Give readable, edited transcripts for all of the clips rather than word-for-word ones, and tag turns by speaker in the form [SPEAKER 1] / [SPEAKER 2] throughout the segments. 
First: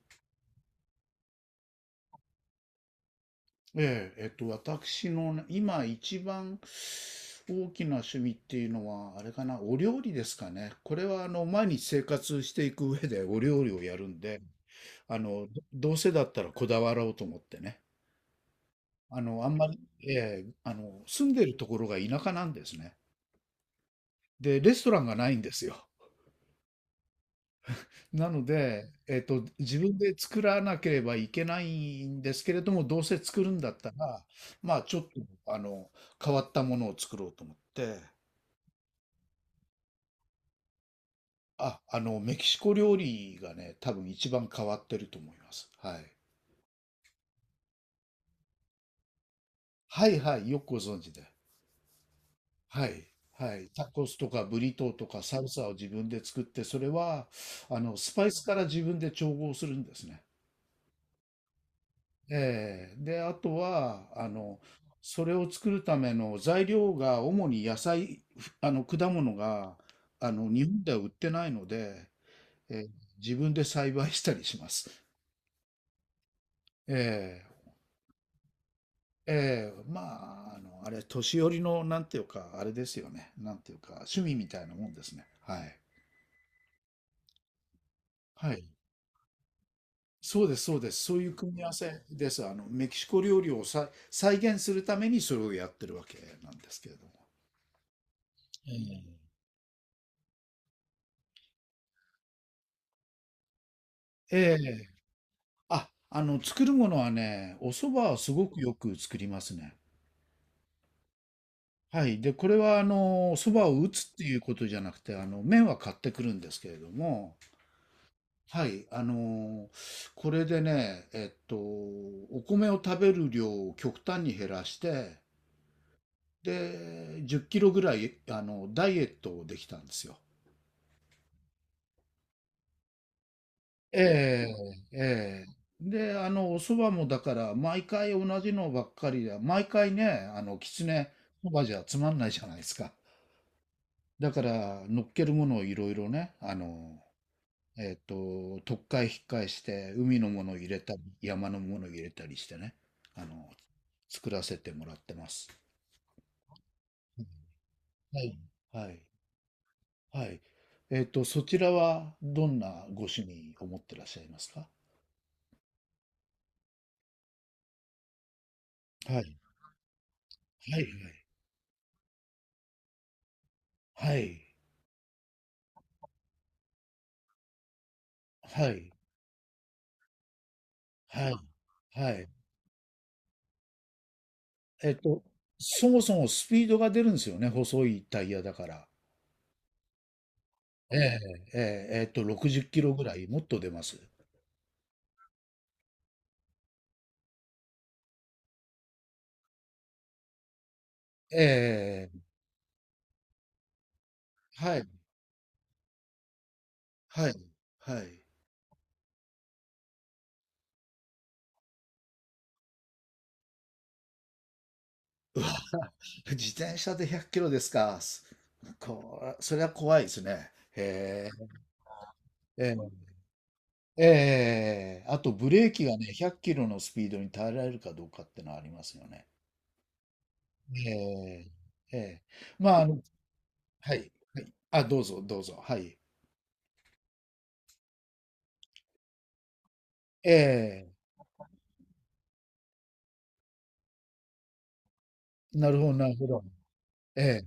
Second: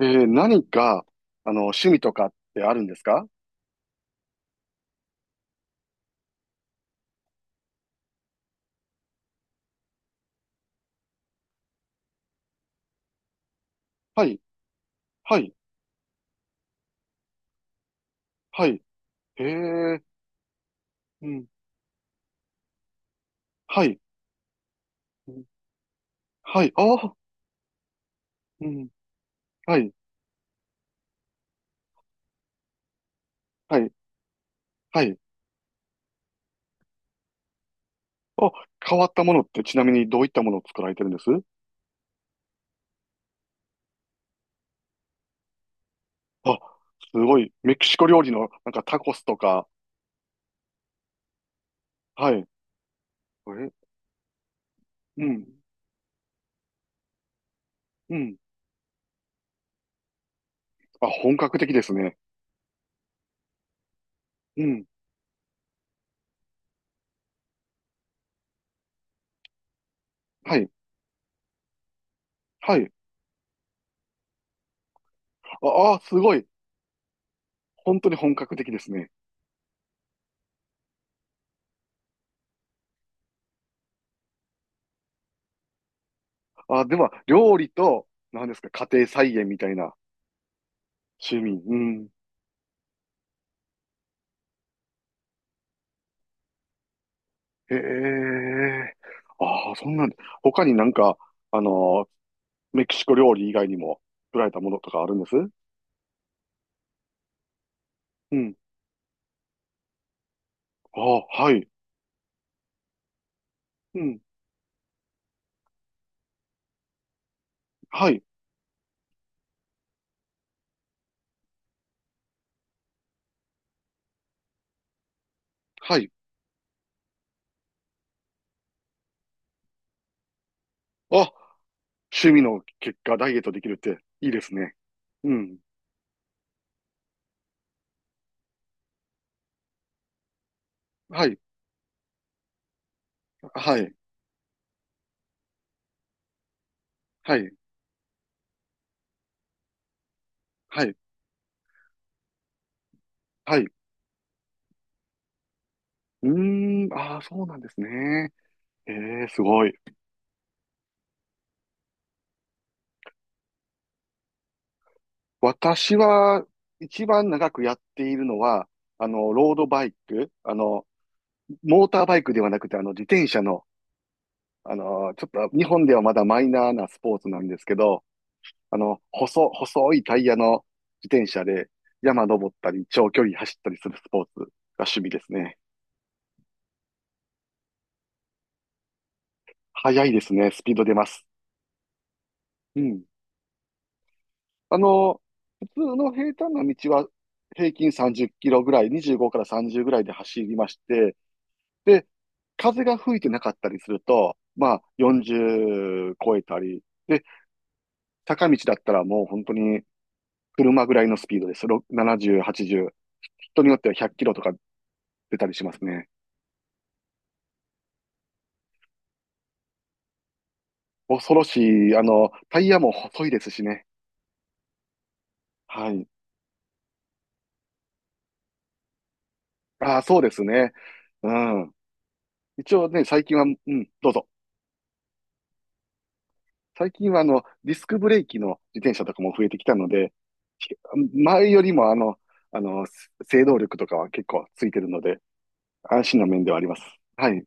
[SPEAKER 1] 何か、趣味とかってあるんですか？
[SPEAKER 2] ええ、私のね今一番大きな趣味っていうのは、あれかな、お料理ですかね。これは、毎日生活していく上でお料理をやるん
[SPEAKER 1] は
[SPEAKER 2] で、
[SPEAKER 1] い、
[SPEAKER 2] あ
[SPEAKER 1] は
[SPEAKER 2] の、
[SPEAKER 1] い、
[SPEAKER 2] どどうせだったらこだわろうと思ってね。
[SPEAKER 1] はい。
[SPEAKER 2] あの、
[SPEAKER 1] へ
[SPEAKER 2] あんまり、
[SPEAKER 1] え。
[SPEAKER 2] ええ、住んでるところが田舎なんですね。で、レストランがな
[SPEAKER 1] う
[SPEAKER 2] いん
[SPEAKER 1] ん、
[SPEAKER 2] ですよ。
[SPEAKER 1] はい、うん、はい。ああ、
[SPEAKER 2] なの
[SPEAKER 1] うん、
[SPEAKER 2] で、
[SPEAKER 1] は
[SPEAKER 2] 自
[SPEAKER 1] い、
[SPEAKER 2] 分で作らなければいけないんですけれども、どうせ作るんだっ
[SPEAKER 1] は
[SPEAKER 2] た
[SPEAKER 1] い、
[SPEAKER 2] ら、まあ、ちょっ
[SPEAKER 1] はい。
[SPEAKER 2] と、あの、変わったものを作ろうと思って、
[SPEAKER 1] あ、変わったものってちなみにどういったものを作られてるんです？
[SPEAKER 2] メキシコ料理がね、多分一番変わってると思います。はい。
[SPEAKER 1] あ、すごい。メキシコ料理のなんかタコスとか。
[SPEAKER 2] はいはい、よくご存知で。
[SPEAKER 1] はい。え、
[SPEAKER 2] はい。はい。タコスとかブリトーとか
[SPEAKER 1] う
[SPEAKER 2] サ
[SPEAKER 1] ん、
[SPEAKER 2] ルサを自分で作って、それは、ス
[SPEAKER 1] う
[SPEAKER 2] パイ
[SPEAKER 1] ん。
[SPEAKER 2] スから自分で調合するんですね。
[SPEAKER 1] あ、本格的ですね。
[SPEAKER 2] で、あとは、
[SPEAKER 1] うん、
[SPEAKER 2] それを作るための材料が主に野菜、ふあの、果物が、
[SPEAKER 1] は
[SPEAKER 2] 日
[SPEAKER 1] い、
[SPEAKER 2] 本では売ってないので、
[SPEAKER 1] は
[SPEAKER 2] ええ
[SPEAKER 1] い。
[SPEAKER 2] 自分で栽培したりします。
[SPEAKER 1] ああ、すごい。
[SPEAKER 2] ええ。
[SPEAKER 1] 本当に本格的ですね。
[SPEAKER 2] ええ、まあ、あの、あれ、年寄りの、なんていうか、あれですよね。なんていうか、趣味みたいなもんですね。はい。
[SPEAKER 1] あ、では、料理と、何
[SPEAKER 2] は
[SPEAKER 1] です
[SPEAKER 2] い。
[SPEAKER 1] か、家庭菜園みたいな？
[SPEAKER 2] そうです、そうです。そういう
[SPEAKER 1] 趣味。
[SPEAKER 2] 組み合わ
[SPEAKER 1] う
[SPEAKER 2] せ
[SPEAKER 1] ん。
[SPEAKER 2] です。メキシコ料理をさ、再現するためにそれをやってるわけなんですけれども。
[SPEAKER 1] へ
[SPEAKER 2] え
[SPEAKER 1] え。
[SPEAKER 2] え。
[SPEAKER 1] ああ、そんなん、他になんか、あのーメキシコ料理以外にも
[SPEAKER 2] え
[SPEAKER 1] 作られたものと
[SPEAKER 2] え
[SPEAKER 1] かあるんです？
[SPEAKER 2] 作るものはね、お蕎麦はす
[SPEAKER 1] う
[SPEAKER 2] ご
[SPEAKER 1] ん。
[SPEAKER 2] くよく作りますね。
[SPEAKER 1] ああ、はい。
[SPEAKER 2] はい。で、これは、お蕎麦を打
[SPEAKER 1] う
[SPEAKER 2] つっ
[SPEAKER 1] ん。
[SPEAKER 2] ていうことじゃなくて、麺は買ってくるんですけれども、
[SPEAKER 1] はい。
[SPEAKER 2] はい、これでね、お米を食べる量を極端に減らして、
[SPEAKER 1] はい。
[SPEAKER 2] で、10キロぐらい、ダイエットをできたんですよ。
[SPEAKER 1] あ、趣味の結果ダイエットできるっていいで
[SPEAKER 2] え
[SPEAKER 1] すね。
[SPEAKER 2] え、
[SPEAKER 1] う
[SPEAKER 2] ええ。
[SPEAKER 1] ん。
[SPEAKER 2] で、お蕎麦もだから、毎回同じのばっかりで、毎回ね、あの、きつね、
[SPEAKER 1] はい。
[SPEAKER 2] そばじゃつまんないじゃないですか。
[SPEAKER 1] はい。
[SPEAKER 2] だから、乗っけるものをいろいろね、
[SPEAKER 1] はい。
[SPEAKER 2] とっかえひっかえして、海のものを入れ
[SPEAKER 1] は
[SPEAKER 2] た
[SPEAKER 1] い。
[SPEAKER 2] り、山のものを入れたりしてね、あの、
[SPEAKER 1] はい。う
[SPEAKER 2] 作らせてもらってます。
[SPEAKER 1] ーん。ああ、そうなんです
[SPEAKER 2] は
[SPEAKER 1] ね。
[SPEAKER 2] い。は
[SPEAKER 1] え
[SPEAKER 2] い。
[SPEAKER 1] え、すごい。
[SPEAKER 2] はい。そちらはどんなご趣味を持ってらっしゃいますか？
[SPEAKER 1] 私は、一番長くやっているのは、
[SPEAKER 2] はい。
[SPEAKER 1] ロードバイク、
[SPEAKER 2] はい。
[SPEAKER 1] モーターバイクではなくて、自転車の、
[SPEAKER 2] はい。
[SPEAKER 1] ちょっと日本ではまだマイナーなスポーツなんですけど、
[SPEAKER 2] はい。
[SPEAKER 1] 細いタイヤの自転
[SPEAKER 2] はい。
[SPEAKER 1] 車で
[SPEAKER 2] は
[SPEAKER 1] 山
[SPEAKER 2] い。
[SPEAKER 1] 登ったり、長距離走ったりするスポーツが
[SPEAKER 2] えっ
[SPEAKER 1] 趣味で
[SPEAKER 2] と、
[SPEAKER 1] すね。
[SPEAKER 2] そもそもスピードが出るんですよね、細いタイヤだから。
[SPEAKER 1] 速いですね。スピード出
[SPEAKER 2] え
[SPEAKER 1] ま
[SPEAKER 2] え、
[SPEAKER 1] す。
[SPEAKER 2] ええ、60キ
[SPEAKER 1] う
[SPEAKER 2] ロぐ
[SPEAKER 1] ん。
[SPEAKER 2] らい、もっと出ます。
[SPEAKER 1] あの、普通の平坦な道は平均30キロぐらい、25から30ぐらいで走りまして、
[SPEAKER 2] え
[SPEAKER 1] で、
[SPEAKER 2] え、
[SPEAKER 1] 風が吹いてなかったりすると、ま
[SPEAKER 2] は
[SPEAKER 1] あ
[SPEAKER 2] い。
[SPEAKER 1] 40超えたり、で、
[SPEAKER 2] はい。はい。
[SPEAKER 1] 坂道だったらもう本当に車ぐらいのスピードです。70、80。人によっては100キロとか出たりしますね。
[SPEAKER 2] 自転車で100キロですか。それは怖いですね。へ
[SPEAKER 1] 恐ろ
[SPEAKER 2] え。
[SPEAKER 1] しい。タイ
[SPEAKER 2] え
[SPEAKER 1] ヤも
[SPEAKER 2] え。
[SPEAKER 1] 細いですしね。
[SPEAKER 2] えあとブレーキ
[SPEAKER 1] は
[SPEAKER 2] がね、
[SPEAKER 1] い。
[SPEAKER 2] 100キロのスピードに耐えられるかどうかってのはありますよね。
[SPEAKER 1] ああ、そうですね。
[SPEAKER 2] え
[SPEAKER 1] う
[SPEAKER 2] え。
[SPEAKER 1] ん。
[SPEAKER 2] ええ。ま
[SPEAKER 1] 一
[SPEAKER 2] あ、あ
[SPEAKER 1] 応
[SPEAKER 2] の、
[SPEAKER 1] ね、最近は、うん、
[SPEAKER 2] は
[SPEAKER 1] ど
[SPEAKER 2] い。
[SPEAKER 1] うぞ。
[SPEAKER 2] はい。あ、どうぞ、どうぞ。はい。
[SPEAKER 1] 最近はディスクブレーキの自転車とかも増えてきたので、
[SPEAKER 2] え
[SPEAKER 1] ひ
[SPEAKER 2] え。
[SPEAKER 1] 前よりもあの、制動力とかは結構ついてるので、
[SPEAKER 2] なるほど、
[SPEAKER 1] 安
[SPEAKER 2] なる
[SPEAKER 1] 心な
[SPEAKER 2] ほ
[SPEAKER 1] 面
[SPEAKER 2] ど。
[SPEAKER 1] ではあります。
[SPEAKER 2] え
[SPEAKER 1] はい。
[SPEAKER 2] え。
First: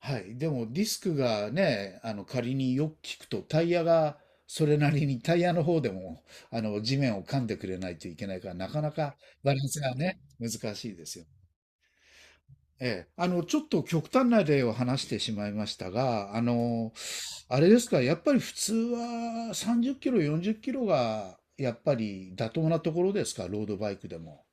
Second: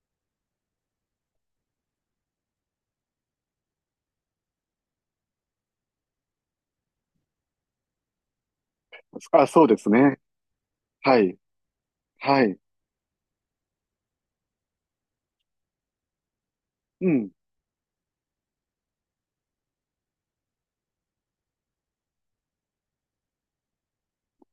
[SPEAKER 2] はい。でもディスクがね、あの仮によく聞くとタイヤがそれなりにタイヤの方でもあの地面を噛んでくれないといけないからなかなか
[SPEAKER 1] あ、
[SPEAKER 2] バラ
[SPEAKER 1] そ
[SPEAKER 2] ン
[SPEAKER 1] うで
[SPEAKER 2] ス
[SPEAKER 1] す
[SPEAKER 2] が
[SPEAKER 1] ね。
[SPEAKER 2] ね、難しいです
[SPEAKER 1] は
[SPEAKER 2] よ。
[SPEAKER 1] い。はい。
[SPEAKER 2] ええ。ちょっと極端な例を話してしまいましたが、
[SPEAKER 1] うん。
[SPEAKER 2] あれですか、やっぱり普通は30キロ、40キロがやっぱり妥当なところですか、ロードバイクでも。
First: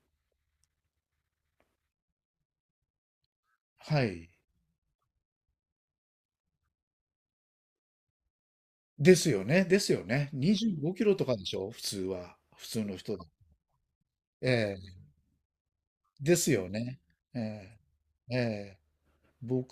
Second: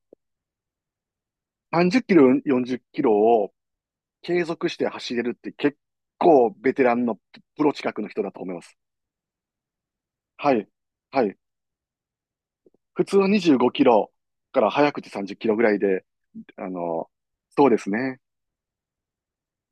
[SPEAKER 1] 30キロ、40キロを
[SPEAKER 2] はい。
[SPEAKER 1] 継続して走れるって結構ベテランのプロ近くの人だと思います。
[SPEAKER 2] ですよね、ですよね。
[SPEAKER 1] は
[SPEAKER 2] 25
[SPEAKER 1] い。
[SPEAKER 2] キロ
[SPEAKER 1] は
[SPEAKER 2] とか
[SPEAKER 1] い。
[SPEAKER 2] でしょ、普通は。普通の
[SPEAKER 1] 普
[SPEAKER 2] 人
[SPEAKER 1] 通
[SPEAKER 2] だ。
[SPEAKER 1] は25キロ
[SPEAKER 2] え
[SPEAKER 1] から早
[SPEAKER 2] え。
[SPEAKER 1] くて30キロぐらいで、
[SPEAKER 2] ですよ
[SPEAKER 1] あ
[SPEAKER 2] ね。
[SPEAKER 1] の、
[SPEAKER 2] え
[SPEAKER 1] そうですね。
[SPEAKER 2] え、ええ。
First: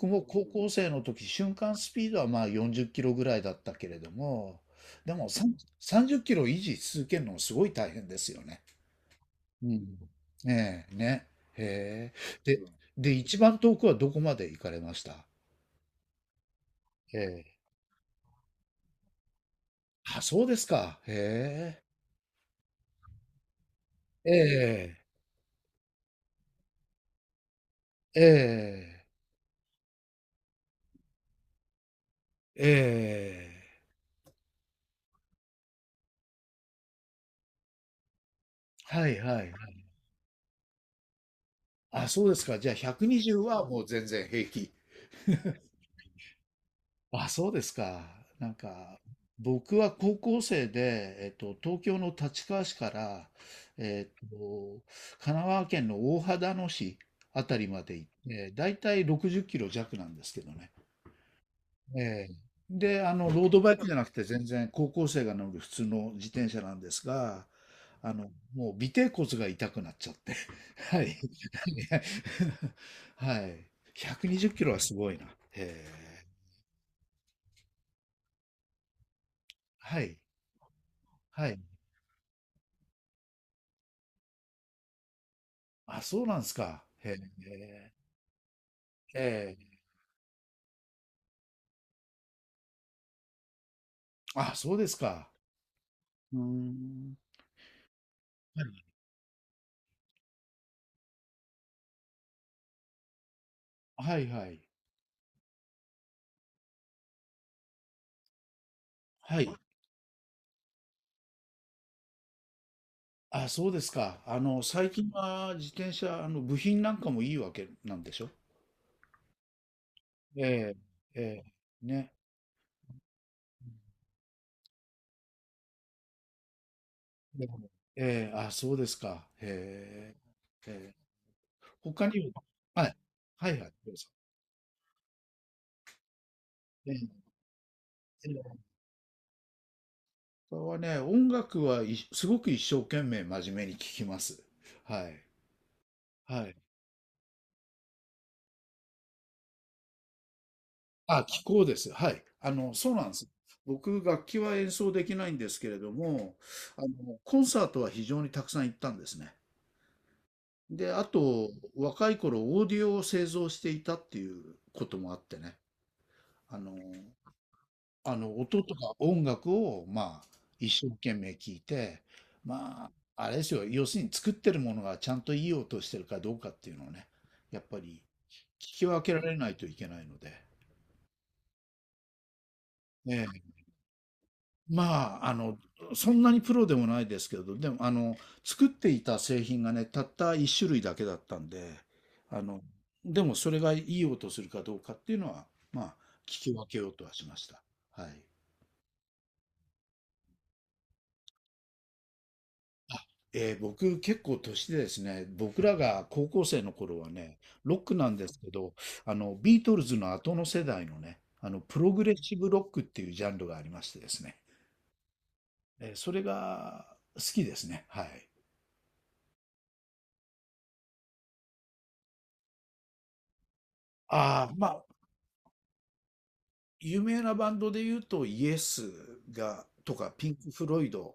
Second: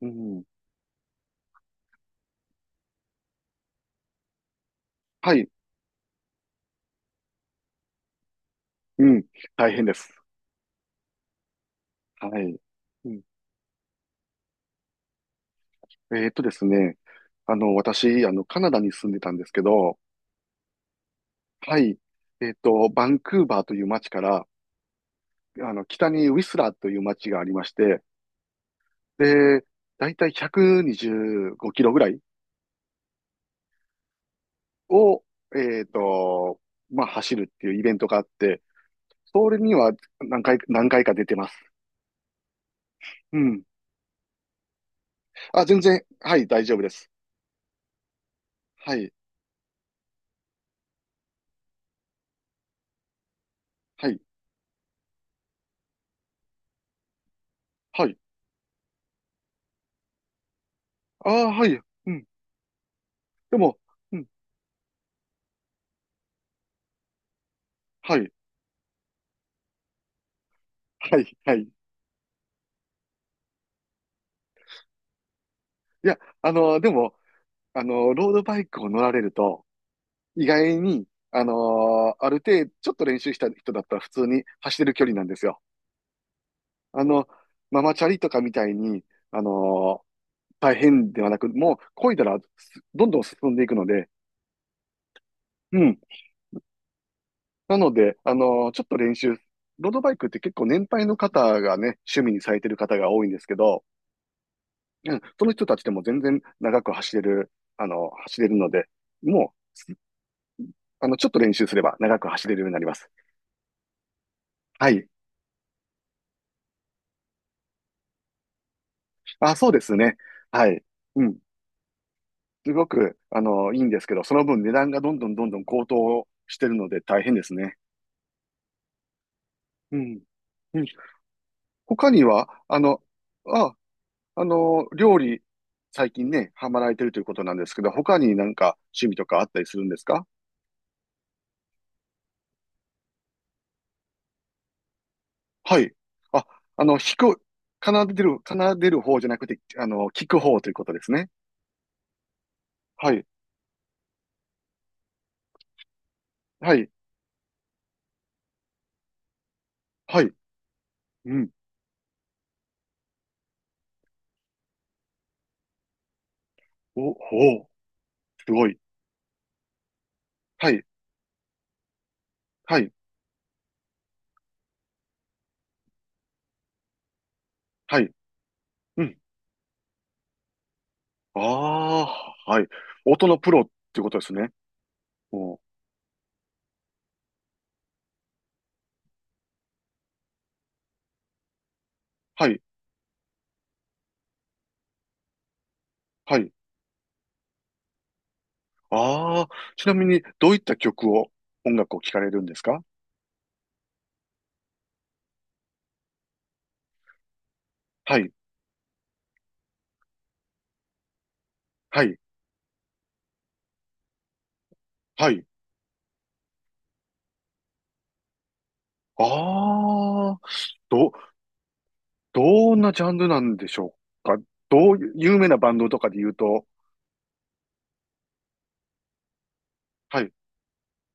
[SPEAKER 1] う
[SPEAKER 2] も
[SPEAKER 1] ん。
[SPEAKER 2] 高校生の時、瞬間スピードはまあ40キロぐらいだったけれども、でも
[SPEAKER 1] は
[SPEAKER 2] さ
[SPEAKER 1] い。
[SPEAKER 2] ん30キロ維持し続けるのもすごい大変ですよね。
[SPEAKER 1] うん。
[SPEAKER 2] う
[SPEAKER 1] 大変で
[SPEAKER 2] ん。
[SPEAKER 1] す。
[SPEAKER 2] ええ、ね。へえ。
[SPEAKER 1] はい。
[SPEAKER 2] で、
[SPEAKER 1] う
[SPEAKER 2] で、
[SPEAKER 1] ん、
[SPEAKER 2] 一番遠くはどこまで行かれました？
[SPEAKER 1] ですね。
[SPEAKER 2] ええ。
[SPEAKER 1] 私、カナダに住んでたんですけど、
[SPEAKER 2] あ、そうですか。へ
[SPEAKER 1] は
[SPEAKER 2] え。
[SPEAKER 1] い。バンクーバーという街か
[SPEAKER 2] え
[SPEAKER 1] ら、
[SPEAKER 2] え、
[SPEAKER 1] 北にウィスラーという街がありまして、
[SPEAKER 2] ええ、
[SPEAKER 1] で、だいたい125キロぐらい
[SPEAKER 2] ええ。
[SPEAKER 1] を、えっと、まあ、走るっていうイベントがあって、
[SPEAKER 2] はいはいは
[SPEAKER 1] それに
[SPEAKER 2] い。
[SPEAKER 1] は何回か出てます。
[SPEAKER 2] あ、そうですか。じゃあ
[SPEAKER 1] う
[SPEAKER 2] 120
[SPEAKER 1] ん。
[SPEAKER 2] はもう全然平気。
[SPEAKER 1] あ、全然、はい、大丈夫です。
[SPEAKER 2] あ、そうですか。なん
[SPEAKER 1] は
[SPEAKER 2] か、
[SPEAKER 1] い、
[SPEAKER 2] 僕は高校生で、東京の立川市から、
[SPEAKER 1] は
[SPEAKER 2] え
[SPEAKER 1] い、
[SPEAKER 2] っと、神奈川県の大秦野市あたりまで行
[SPEAKER 1] は
[SPEAKER 2] っ
[SPEAKER 1] い。
[SPEAKER 2] て、だいたい60キロ弱なんですけどね。
[SPEAKER 1] ああ、はい、うん。
[SPEAKER 2] ええで、ロー
[SPEAKER 1] で
[SPEAKER 2] ドバイ
[SPEAKER 1] も、
[SPEAKER 2] クじゃなく
[SPEAKER 1] う
[SPEAKER 2] て
[SPEAKER 1] ん、
[SPEAKER 2] 全然高校生が乗る普通の自転車なんですが、
[SPEAKER 1] はい、
[SPEAKER 2] もう尾てい骨が痛くなっちゃって。はい。
[SPEAKER 1] はい、はい。い
[SPEAKER 2] はい。120キロはすごいな。ええ。
[SPEAKER 1] や、でも、ロードバイクを乗られると、
[SPEAKER 2] はい。
[SPEAKER 1] 意外に、あ
[SPEAKER 2] はい。
[SPEAKER 1] のある程度、ちょっと練習した人だったら普通に走れる距離なんですよ。
[SPEAKER 2] あ、そうなんですか。
[SPEAKER 1] あ
[SPEAKER 2] へ
[SPEAKER 1] の、マ
[SPEAKER 2] え。
[SPEAKER 1] マチャリとかみたいに、あ
[SPEAKER 2] ええ。
[SPEAKER 1] の大変ではなく、もう漕いだらどんどん進んでいくので、
[SPEAKER 2] あ、そうですか。
[SPEAKER 1] うん。
[SPEAKER 2] うーん。
[SPEAKER 1] なので、
[SPEAKER 2] は
[SPEAKER 1] ちょ
[SPEAKER 2] い。
[SPEAKER 1] っと練習、ロードバイクって結構年配の方がね、趣味にされてる方が多いんですけど、
[SPEAKER 2] はいはい。
[SPEAKER 1] うん、その人たちでも全然長く走れる、走れるので、
[SPEAKER 2] はい。
[SPEAKER 1] もう、ちょっと練習すれば長く走れるようになります。
[SPEAKER 2] あ、そうですか。最
[SPEAKER 1] はい。
[SPEAKER 2] 近は自転車、部品なんかもいいわけなんでしょ？
[SPEAKER 1] あ、そうですね。は
[SPEAKER 2] ええ、
[SPEAKER 1] い。
[SPEAKER 2] え
[SPEAKER 1] うん。
[SPEAKER 2] え、ね。
[SPEAKER 1] すごく、いいんですけど、その分値段がどんどんどんどん高騰してるので大変ですね。
[SPEAKER 2] ええ、ええ、あ、そうですか。へ
[SPEAKER 1] う
[SPEAKER 2] え。
[SPEAKER 1] ん。うん。
[SPEAKER 2] ええ。他
[SPEAKER 1] 他
[SPEAKER 2] に
[SPEAKER 1] に
[SPEAKER 2] は、
[SPEAKER 1] は、
[SPEAKER 2] はい。はいはい、
[SPEAKER 1] あ、
[SPEAKER 2] どうぞ。
[SPEAKER 1] 料理、最近ね、ハマら
[SPEAKER 2] え
[SPEAKER 1] れてるとい
[SPEAKER 2] え、
[SPEAKER 1] うことなんですけど、他
[SPEAKER 2] え
[SPEAKER 1] になん
[SPEAKER 2] え。
[SPEAKER 1] か趣味とかあったりするんですか？
[SPEAKER 2] 他はね、音楽はすごく一生懸命真面目に聴きます。はい。
[SPEAKER 1] はい。あ、
[SPEAKER 2] はい。
[SPEAKER 1] 弾く、奏でる方じゃなくて、聞く方ということです
[SPEAKER 2] あ、
[SPEAKER 1] ね。
[SPEAKER 2] 気候です。はい。そうなん
[SPEAKER 1] は
[SPEAKER 2] で
[SPEAKER 1] い。
[SPEAKER 2] す。僕、楽器は演奏できないんですけれども、
[SPEAKER 1] はい。
[SPEAKER 2] コンサートは非常にたくさん行ったんですね。
[SPEAKER 1] はい。
[SPEAKER 2] で、あ
[SPEAKER 1] うん。
[SPEAKER 2] と、若い頃、オーディオを製造していたっていうこともあってね。あの、
[SPEAKER 1] お、ほう。す
[SPEAKER 2] 音
[SPEAKER 1] ご
[SPEAKER 2] と
[SPEAKER 1] い。
[SPEAKER 2] か音楽を、まあ、
[SPEAKER 1] はい。
[SPEAKER 2] 一生懸命聞いて、
[SPEAKER 1] は
[SPEAKER 2] ま
[SPEAKER 1] い。
[SPEAKER 2] あ、あれですよ。要するに作ってるものがちゃんといい音してるかどうかっていうのをね、やっぱ
[SPEAKER 1] は
[SPEAKER 2] り
[SPEAKER 1] い。
[SPEAKER 2] 聞き分
[SPEAKER 1] う
[SPEAKER 2] け
[SPEAKER 1] ん。
[SPEAKER 2] られないといけないので。
[SPEAKER 1] ああ、はい。音の
[SPEAKER 2] え
[SPEAKER 1] プロっていうことですね。
[SPEAKER 2] まあ、
[SPEAKER 1] お、
[SPEAKER 2] そんなにプロでもないですけど、でも、作っていた製品がね、たった一種類だけだったんで、あ
[SPEAKER 1] はい。
[SPEAKER 2] の、でもそれがいい音するかどうかっていうのは、まあ、
[SPEAKER 1] は
[SPEAKER 2] 聞き
[SPEAKER 1] い。
[SPEAKER 2] 分けようとはしました。はい。
[SPEAKER 1] ああ、ちなみにどういった曲を、音楽を聴かれるんですか？
[SPEAKER 2] 僕結構年でですね、僕らが高校生の頃はね、ロックなん
[SPEAKER 1] は
[SPEAKER 2] で
[SPEAKER 1] い、
[SPEAKER 2] すけど、ビートルズの後の世代のね、プログ
[SPEAKER 1] は
[SPEAKER 2] レッ
[SPEAKER 1] い、
[SPEAKER 2] シブロックっていうジャンルがありましてですね、
[SPEAKER 1] はい。
[SPEAKER 2] それが好きですね。はい。
[SPEAKER 1] ああ、ど、どんなジャンルなんでしょうか？
[SPEAKER 2] ああ、まあ、
[SPEAKER 1] 有名なバンドとかで言うと、
[SPEAKER 2] 有名なバンドで言うと、イエスとか、
[SPEAKER 1] は
[SPEAKER 2] ピ
[SPEAKER 1] い。
[SPEAKER 2] ンク・フロイドっ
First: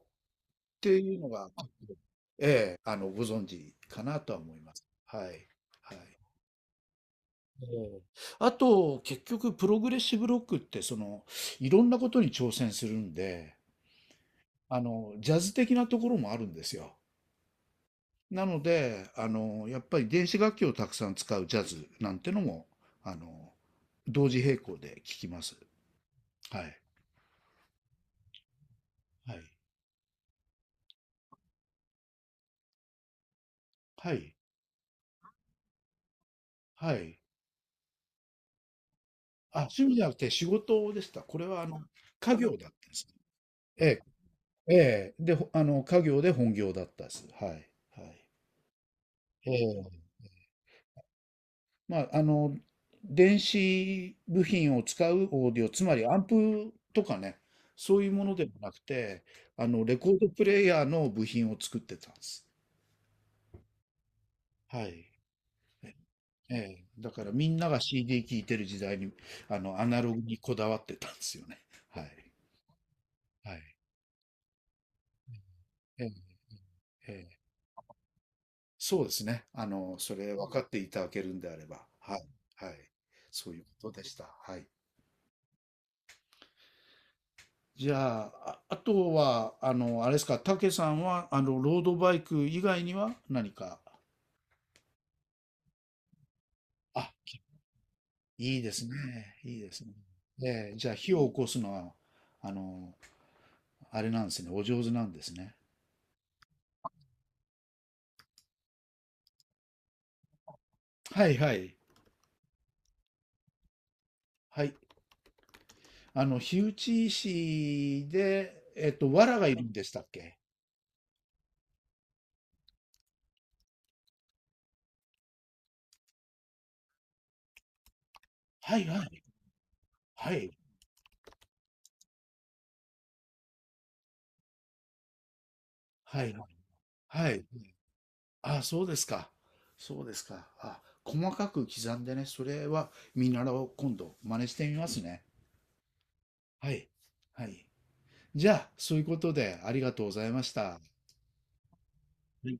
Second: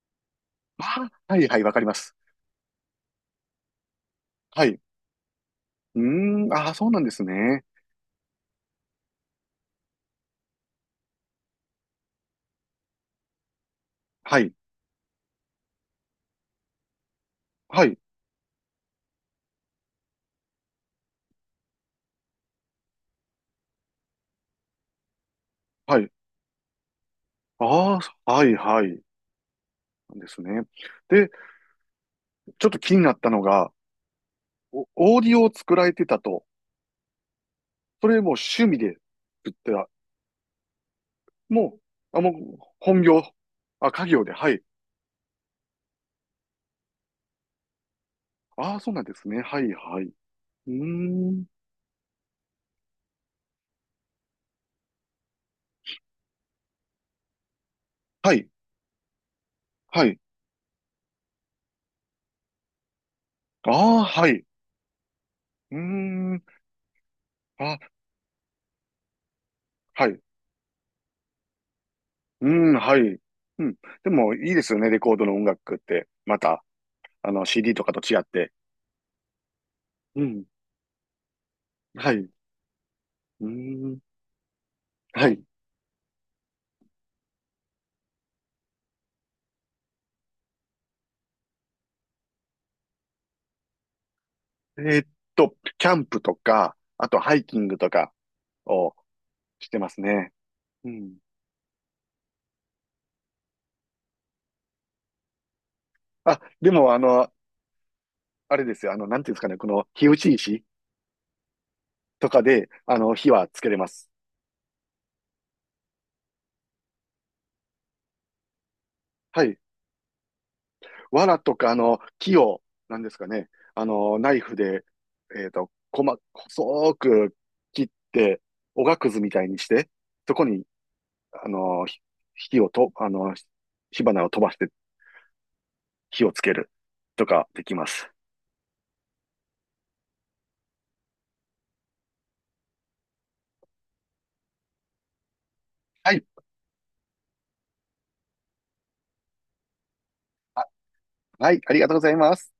[SPEAKER 2] て
[SPEAKER 1] あ
[SPEAKER 2] いうの
[SPEAKER 1] あ、はい、
[SPEAKER 2] が、
[SPEAKER 1] はい、わかります。
[SPEAKER 2] ええ、ご存知かなとは思い
[SPEAKER 1] は
[SPEAKER 2] ま
[SPEAKER 1] い。
[SPEAKER 2] す。はい。はい。
[SPEAKER 1] うーん、ああ、そうなんですね。
[SPEAKER 2] ええあと、結局、プログレッシブロックって、その、いろんなことに挑戦するんで、
[SPEAKER 1] はい、
[SPEAKER 2] ジャズ的なところもあるんですよ。
[SPEAKER 1] はい、
[SPEAKER 2] なので、やっぱり電子楽器をたくさん使うジャズなんてのも、あの、同時並行で聴きます。
[SPEAKER 1] はい。
[SPEAKER 2] はい。
[SPEAKER 1] ああ、はい、はい。
[SPEAKER 2] はい。
[SPEAKER 1] なんですね。で、ちょっと気になったのが、
[SPEAKER 2] はい。
[SPEAKER 1] オーディオを作られてたと、
[SPEAKER 2] はい。
[SPEAKER 1] それも趣味で作っ
[SPEAKER 2] あ、
[SPEAKER 1] て
[SPEAKER 2] 趣
[SPEAKER 1] た？
[SPEAKER 2] 味じゃなくて仕事でした。これはあ
[SPEAKER 1] も
[SPEAKER 2] の、
[SPEAKER 1] もう、
[SPEAKER 2] 家業だったんで
[SPEAKER 1] 本
[SPEAKER 2] す。
[SPEAKER 1] 業。
[SPEAKER 2] え
[SPEAKER 1] あ、家業で、はい。
[SPEAKER 2] え、ええ、で、ほあの、家業で本業だったです。はい。はい。
[SPEAKER 1] ああ、そうなんですね。
[SPEAKER 2] え
[SPEAKER 1] はい、
[SPEAKER 2] え、
[SPEAKER 1] はい。うーん。
[SPEAKER 2] まあ、あの、電子部品を使うオーディオ、つまりアンプとかね、そういうも
[SPEAKER 1] は
[SPEAKER 2] ので
[SPEAKER 1] い、
[SPEAKER 2] もなくて、レ
[SPEAKER 1] は
[SPEAKER 2] コー
[SPEAKER 1] い。
[SPEAKER 2] ドプレイヤーの部品を作ってたんです。
[SPEAKER 1] ああ、はい。
[SPEAKER 2] はい。
[SPEAKER 1] うーん。
[SPEAKER 2] ええ、だからみんな
[SPEAKER 1] あ、
[SPEAKER 2] が CD 聴いてる時代に、アナ
[SPEAKER 1] はい。
[SPEAKER 2] ログ
[SPEAKER 1] う
[SPEAKER 2] にこだわってたんですよね。はい。
[SPEAKER 1] ーん、はい。
[SPEAKER 2] は
[SPEAKER 1] う
[SPEAKER 2] い。
[SPEAKER 1] ん。でも、いいですよね。レコードの音楽っ
[SPEAKER 2] え
[SPEAKER 1] て。また、
[SPEAKER 2] え、ええ、
[SPEAKER 1] CD とかと違って。
[SPEAKER 2] そうですね。そ
[SPEAKER 1] う
[SPEAKER 2] れ
[SPEAKER 1] ん。
[SPEAKER 2] 分かっていただけるんであれば。
[SPEAKER 1] はい。
[SPEAKER 2] はい。
[SPEAKER 1] う
[SPEAKER 2] はい。
[SPEAKER 1] ー
[SPEAKER 2] そういうこと
[SPEAKER 1] ん。
[SPEAKER 2] でした。はい。
[SPEAKER 1] はい。
[SPEAKER 2] じゃあ、あ、あとは、あれですか、たけさんは、ロードバイク以外には何か。
[SPEAKER 1] えーっキャンプとか、
[SPEAKER 2] あ、
[SPEAKER 1] あと、ハイキングとか
[SPEAKER 2] いいですね。
[SPEAKER 1] を
[SPEAKER 2] いい
[SPEAKER 1] し
[SPEAKER 2] で
[SPEAKER 1] て
[SPEAKER 2] す
[SPEAKER 1] ま
[SPEAKER 2] ね。
[SPEAKER 1] すね。
[SPEAKER 2] ええ、じ
[SPEAKER 1] う
[SPEAKER 2] ゃあ、火
[SPEAKER 1] ん。
[SPEAKER 2] を起こすのは、あの、あれなんですね。お上手なんですね。
[SPEAKER 1] あ、でも、あれですよ。なんていうんですかね。この、火打ち石。
[SPEAKER 2] はいはい。
[SPEAKER 1] とかで、火はつけれます。
[SPEAKER 2] はい。火打ち石で、藁
[SPEAKER 1] は
[SPEAKER 2] がい
[SPEAKER 1] い。
[SPEAKER 2] るんでしたっけ？
[SPEAKER 1] 藁とか、木を、なんですかね、ナイフで、細く切って、
[SPEAKER 2] は
[SPEAKER 1] お
[SPEAKER 2] い
[SPEAKER 1] が
[SPEAKER 2] は
[SPEAKER 1] くず
[SPEAKER 2] い。
[SPEAKER 1] みたいにして、
[SPEAKER 2] は
[SPEAKER 1] そこ
[SPEAKER 2] い。
[SPEAKER 1] に、あの、ひ火をと、あの、火花を飛ばして
[SPEAKER 2] は
[SPEAKER 1] 火を
[SPEAKER 2] い。
[SPEAKER 1] つけると
[SPEAKER 2] はい。
[SPEAKER 1] かできます。
[SPEAKER 2] あ、そうですか。そうですか。あ、細かく刻んでね、それは見習おう。今度、真似してみますね。
[SPEAKER 1] はい。
[SPEAKER 2] はい。はい。じゃあ、そういうことでありがとうございまし
[SPEAKER 1] あ、
[SPEAKER 2] た。
[SPEAKER 1] はい。ありがとうございます。